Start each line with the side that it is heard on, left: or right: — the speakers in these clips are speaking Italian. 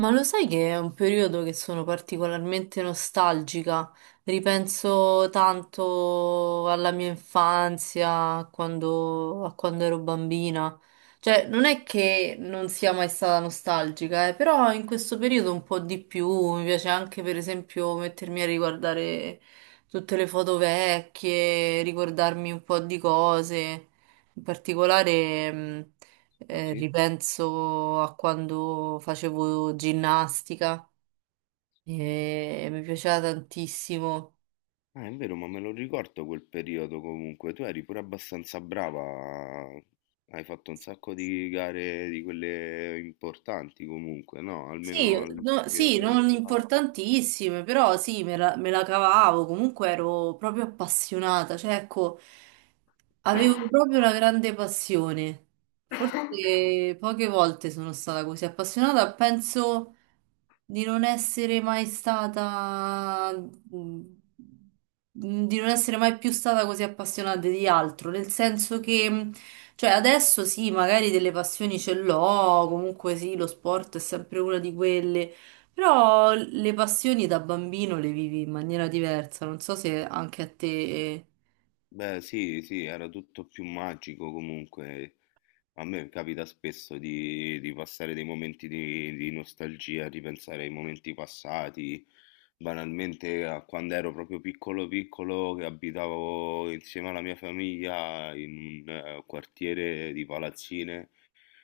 right: Ma lo sai che è un periodo che sono particolarmente nostalgica? Ripenso tanto alla mia infanzia, a quando ero bambina. Cioè, non è che non sia mai stata nostalgica, però in questo periodo un po' di più. Mi piace anche, per esempio, mettermi a riguardare tutte le foto vecchie, ricordarmi un po' di cose. In particolare.
left: Ah sì?
right: Ripenso a quando facevo ginnastica e mi piaceva tantissimo.
left: Ah, è vero, ma me lo ricordo quel periodo comunque. Tu eri pure abbastanza brava. Hai fatto un sacco di gare di quelle importanti comunque, no?
right: Sì,
left: Almeno a
right: sì,
left: livello
right: non
left: regionale.
right: importantissime, però sì, me la cavavo, comunque ero proprio appassionata, cioè ecco, avevo proprio una grande passione. Forse poche volte sono stata così appassionata, penso di non essere mai stata, mhmm, di non essere mai più stata così appassionata di altro, nel senso che... cioè, adesso sì, magari delle passioni ce l'ho, comunque sì, lo sport è sempre una di quelle, però le passioni da bambino le vivi in maniera diversa, non so se anche a te...
left: Beh, sì, sì, era tutto più magico comunque. A me capita spesso di passare dei momenti di nostalgia, di pensare ai momenti passati, banalmente a quando ero proprio piccolo piccolo che abitavo insieme alla mia famiglia in un quartiere di palazzine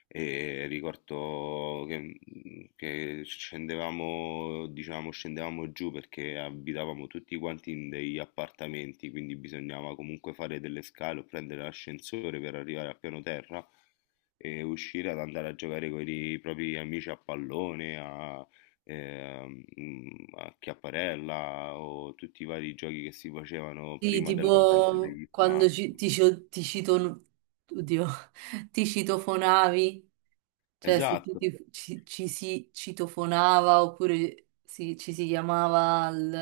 left: e ricordo che che scendevamo, diciamo, scendevamo giù perché abitavamo tutti quanti in degli appartamenti, quindi bisognava comunque fare delle scale o prendere l'ascensore per arrivare al piano terra e uscire ad andare a giocare con i propri amici a pallone, a, ehm, mm, a chiapparella o tutti i vari giochi che si facevano
right: Sì,
left: prima dell'avvento
right: tipo
left: degli
right: quando ci-
left: smartphone.
right: ti, ci- ti cito... Oddio, ti citofonavi, cioè se tu
left: Esatto,
right: ci si citofonava oppure ci si chiamava al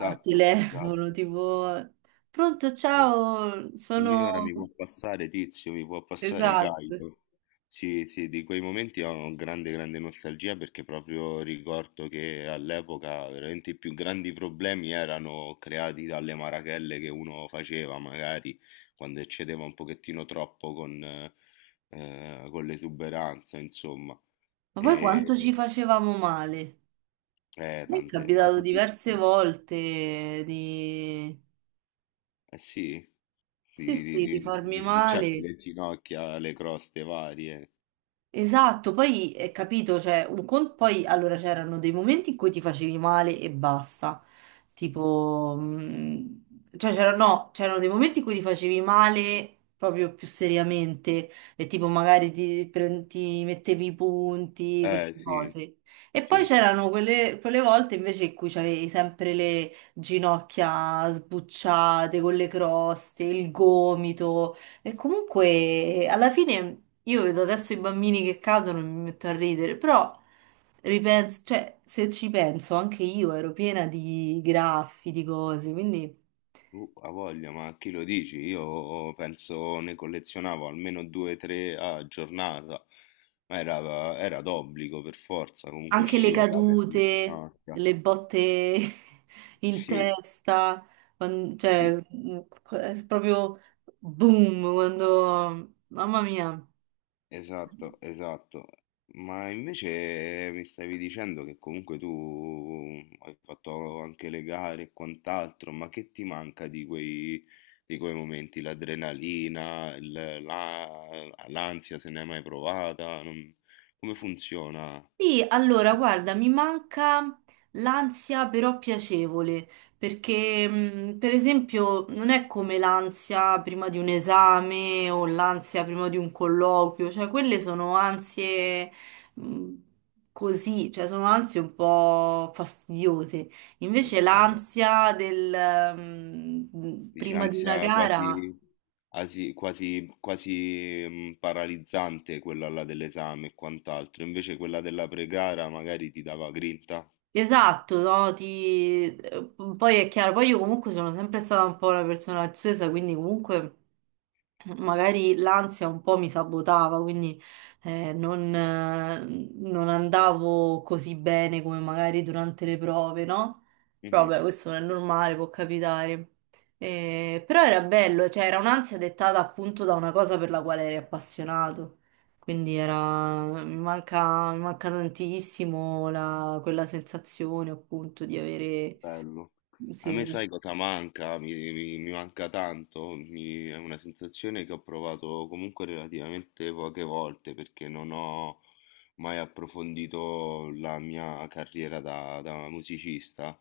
right: al telefono,
left: esatto.
right: tipo... Pronto, ciao,
left: Signora,
right: sono...
left: mi può passare Tizio, mi può passare
right: Esatto.
left: Caio. Sì, sì, di quei momenti ho grande, grande nostalgia perché proprio ricordo che all'epoca veramente i più grandi problemi erano creati dalle marachelle che uno faceva, magari quando eccedeva un pochettino troppo con l'esuberanza, insomma.
right: Ma poi
left: E,
right: quanto ci facevamo male? Mi è
left: tante, ma
right: capitato
left: tutti...
right: diverse
left: Eh
right: volte di...
left: sì,
right: Sì,
left: di, di,
right: sì, di
left: di,
right: farmi
left: di sbucciarti
right: male.
left: le ginocchia, le croste varie.
right: Esatto, poi capito, cioè, poi allora c'erano dei momenti in cui ti facevi male e basta, tipo, cioè c'erano no, c'erano dei momenti in cui ti facevi male proprio più seriamente e tipo magari ti mettevi i punti,
left: Eh
right: queste
left: sì,
right: cose. E poi
left: sì, sì,
right: c'erano quelle volte invece in cui c'avevi sempre le ginocchia sbucciate con le croste, il gomito. E comunque, alla fine, io vedo adesso i bambini che cadono e mi metto a ridere, però ripenso, cioè, se ci penso, anche io ero piena di graffi, di cose, quindi
left: uh, ha voglia, ma chi lo dici? Io oh, penso ne collezionavo almeno due o tre a giornata, ma era d'obbligo per forza, comunque
right: anche le
left: scivolate sulle
right: cadute,
left: ginocchia.
right: le botte in
left: Sì,
right: testa, cioè,
left: sì,
right: è proprio boom, quando... Mamma mia.
left: esatto, esatto. Ma invece mi stavi dicendo che comunque tu hai fatto anche le gare e quant'altro, ma che ti manca di quei momenti? L'adrenalina, il- la- l'ansia, se ne hai mai provata? Non- come funziona?
right: Sì, allora,
left: Eh,
right: guarda, mi manca l'ansia però piacevole, perché per esempio non è come l'ansia prima di un esame o l'ansia prima di un colloquio, cioè quelle sono ansie mh, così, cioè sono ansie un po' fastidiose. Invece
left: Ok.
right: l'ansia del
left: Dici
right: prima di una
left: ansia
right: gara.
left: quasi, asi- quasi, paralizzante quella là dell'esame e quant'altro, invece quella della pregara magari ti dava grinta?
right: Esatto, no, ti... Poi è chiaro, poi io comunque sono sempre stata un po' una persona ansiosa, quindi comunque magari l'ansia un po' mi sabotava, quindi eh, non, eh, non andavo così bene come magari durante le prove, no? Però
left: Mh-mh.
right: vabbè, questo non è normale, può capitare. Però era bello, cioè era un'ansia dettata appunto da una cosa per la quale eri appassionato. Quindi
left: Ah,
right: era, mi manca tantissimo quella sensazione appunto di avere...
left: bello. A
right: sì,
left: me sai cosa manca? Mi manca tanto, mi è una sensazione che ho provato comunque relativamente poche volte perché non ho mai approfondito la mia carriera da musicista,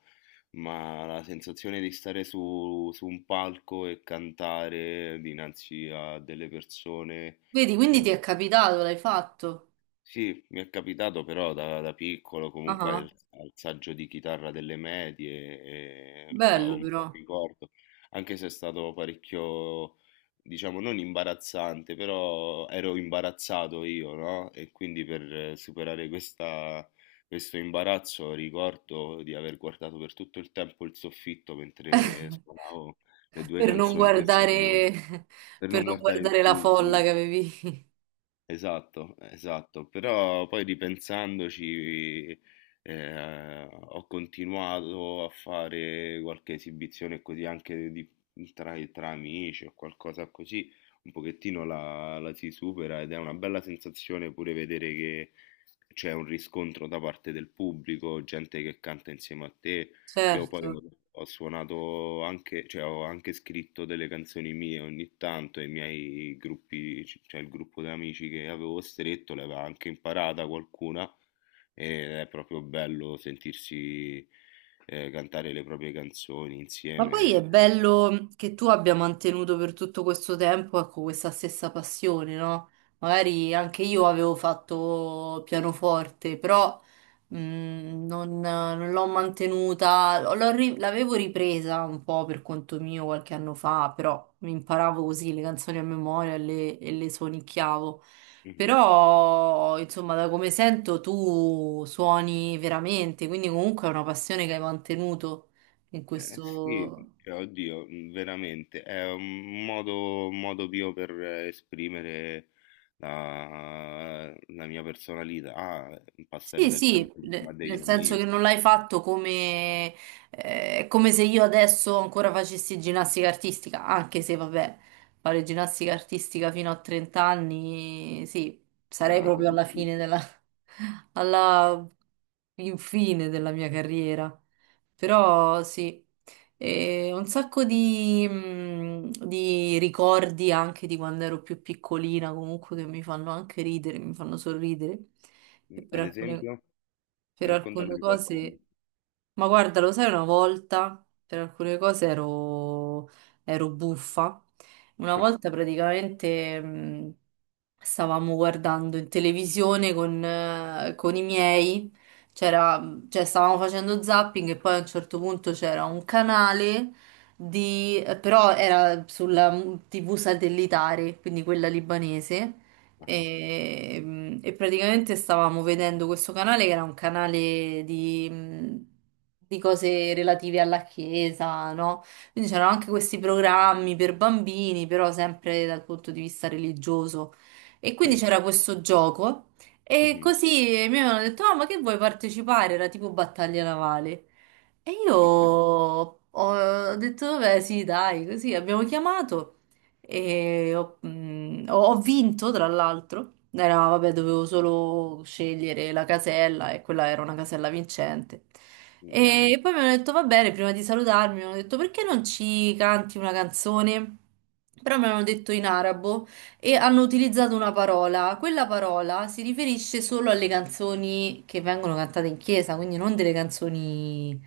left: ma la sensazione di stare su un palco e cantare dinanzi a delle persone,
right: vedi, quindi ti
left: ehm
right: è capitato, l'hai fatto?
left: sì, mi è capitato però da piccolo
right: Ah,
left: comunque
right: ah,
left: al, al saggio di chitarra delle medie, e, ho
right: bello
left: un bel
right: però.
left: ricordo, anche se è stato parecchio, diciamo, non imbarazzante, però ero imbarazzato io, no? E quindi per superare questa- questo imbarazzo ricordo di aver guardato per tutto il tempo il soffitto mentre suonavo le due
right: Per non
left: canzoni che sapevo,
right: guardare,
left: per
right: per
left: non
right: non
left: guardare il
right: guardare la folla
left: pubblico.
right: che avevi.
left: Esatto, esatto, però poi ripensandoci, ho continuato a fare qualche esibizione così anche di- tra, tra amici o qualcosa così, un pochettino la, la si supera ed è una bella sensazione pure vedere che c'è un riscontro da parte del pubblico, gente che canta insieme a te, io poi
right: Certo.
left: ho ho suonato anche, cioè ho anche scritto delle canzoni mie ogni tanto, e i miei gruppi, c- cioè il gruppo di amici che avevo stretto, l'aveva anche imparata qualcuna, ed è proprio bello sentirsi cantare le proprie canzoni
right: Ma poi è
left: insieme. Eh.
right: bello che tu abbia mantenuto per tutto questo tempo, ecco, questa stessa passione, no? Magari anche io avevo fatto pianoforte, però mh, non l'ho mantenuta, l'avevo ripresa un po' per conto mio qualche anno fa, però mi imparavo così le canzoni a memoria e e le suonicchiavo.
left: Mhm.
right: Però, insomma, da come sento tu suoni veramente, quindi comunque è una passione che hai mantenuto in
left: Sì,
right: questo...
left: cioè, oddio, veramente, è un modo mio per esprimere la mia personalità, passare
right: Sì,
left: del tempo
right: sì,
left: insieme a
right: nel
left: degli
right: senso che
left: amici,
right: non l'hai fatto come, è come se io adesso ancora facessi ginnastica artistica, anche se vabbè, fare ginnastica artistica fino a 30 anni, sì,
left: mi
right: sarei
left: sembra un po'
right: proprio alla fine
left: difficile.
right: della, alla infine della mia carriera. Però sì. E un sacco di ricordi anche di quando ero più piccolina, comunque che mi fanno anche ridere, mi fanno sorridere.
left: Mm,
right: E per
left: ad esempio,
right: per
left: raccontami
right: alcune
left: di qualcuno.
right: cose, ma guarda, lo sai, una volta per alcune cose ero, ero buffa. Una volta praticamente stavamo guardando in televisione con i miei. C'era cioè stavamo facendo zapping e poi a un certo punto c'era un canale di, però era sulla TV satellitare, quindi quella libanese,
left: Ah,
right: e, e praticamente stavamo vedendo questo canale che era un canale di, di cose relative alla chiesa, no? Quindi c'erano anche questi programmi per bambini, però sempre dal punto di vista religioso. E quindi
left: sì,
right: c'era questo gioco. E
left: mhm,
right: così mi avevano detto, ah, ma che vuoi partecipare? Era tipo battaglia navale. E io
left: ok,
right: ho detto, vabbè, sì, dai, così abbiamo chiamato e ho vinto, tra l'altro. Era, vabbè, dovevo solo scegliere la casella e quella era una casella vincente.
left: grande,
right: E poi mi hanno detto, va bene, prima di salutarmi, mi hanno detto, perché non ci canti una canzone? Però mi hanno detto in arabo e hanno utilizzato una parola. Quella parola si riferisce solo alle canzoni che vengono cantate in chiesa, quindi non delle canzoni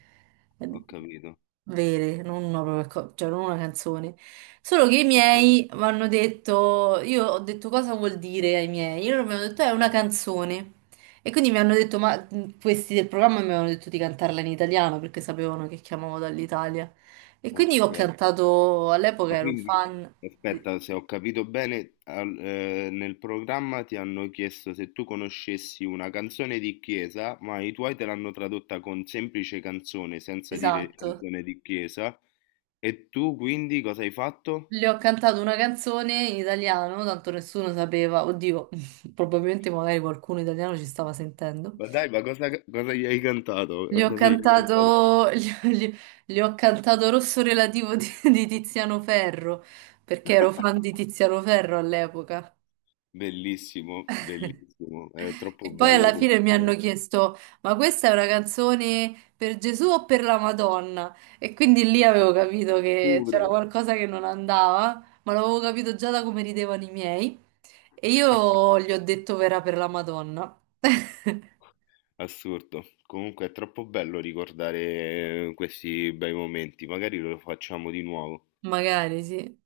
right: eh,
left: ho capito,
right: vere, non una, propria co- cioè non una canzone. Solo che i
left: ho
right: miei
left: capito,
right: mi hanno detto, io ho detto cosa vuol dire ai miei, e loro mi hanno detto è una canzone. E quindi mi hanno detto, ma questi del programma mi avevano detto di cantarla in italiano perché sapevano che chiamavo dall'Italia. E quindi
left: ok.
right: ho cantato, all'epoca
left: Ma
right: ero
left: quindi,
right: fan, di-
left: aspetta, se ho capito bene, al- nel programma ti hanno chiesto se tu conoscessi una canzone di chiesa, ma i tuoi te l'hanno tradotta con semplice canzone, senza dire
right: esatto.
left: canzone di chiesa, e tu quindi cosa hai fatto?
right: Le ho cantato una canzone in italiano, tanto nessuno sapeva, oddio, probabilmente magari qualcuno italiano ci stava sentendo.
left: Ma dai, ma cosa, cosa gli hai cantato?
right: Le ho
left: Cosa gli hai cantato?
right: cantato, le, le ho cantato Rosso Relativo di Tiziano Ferro, perché ero fan di Tiziano Ferro all'epoca.
left: Bellissimo, bellissimo, è troppo
right: E poi
left: bello
right: alla fine mi hanno
left: comunque.
right: chiesto, ma questa è una canzone per Gesù o per la Madonna? E quindi lì avevo capito che
left: Pure.
right: c'era qualcosa che non andava, ma l'avevo capito già da come ridevano i miei. E io gli ho detto verrà per la Madonna.
left: Assurdo. Comunque è troppo bello ricordare questi bei momenti, magari lo facciamo di nuovo.
right: Magari sì.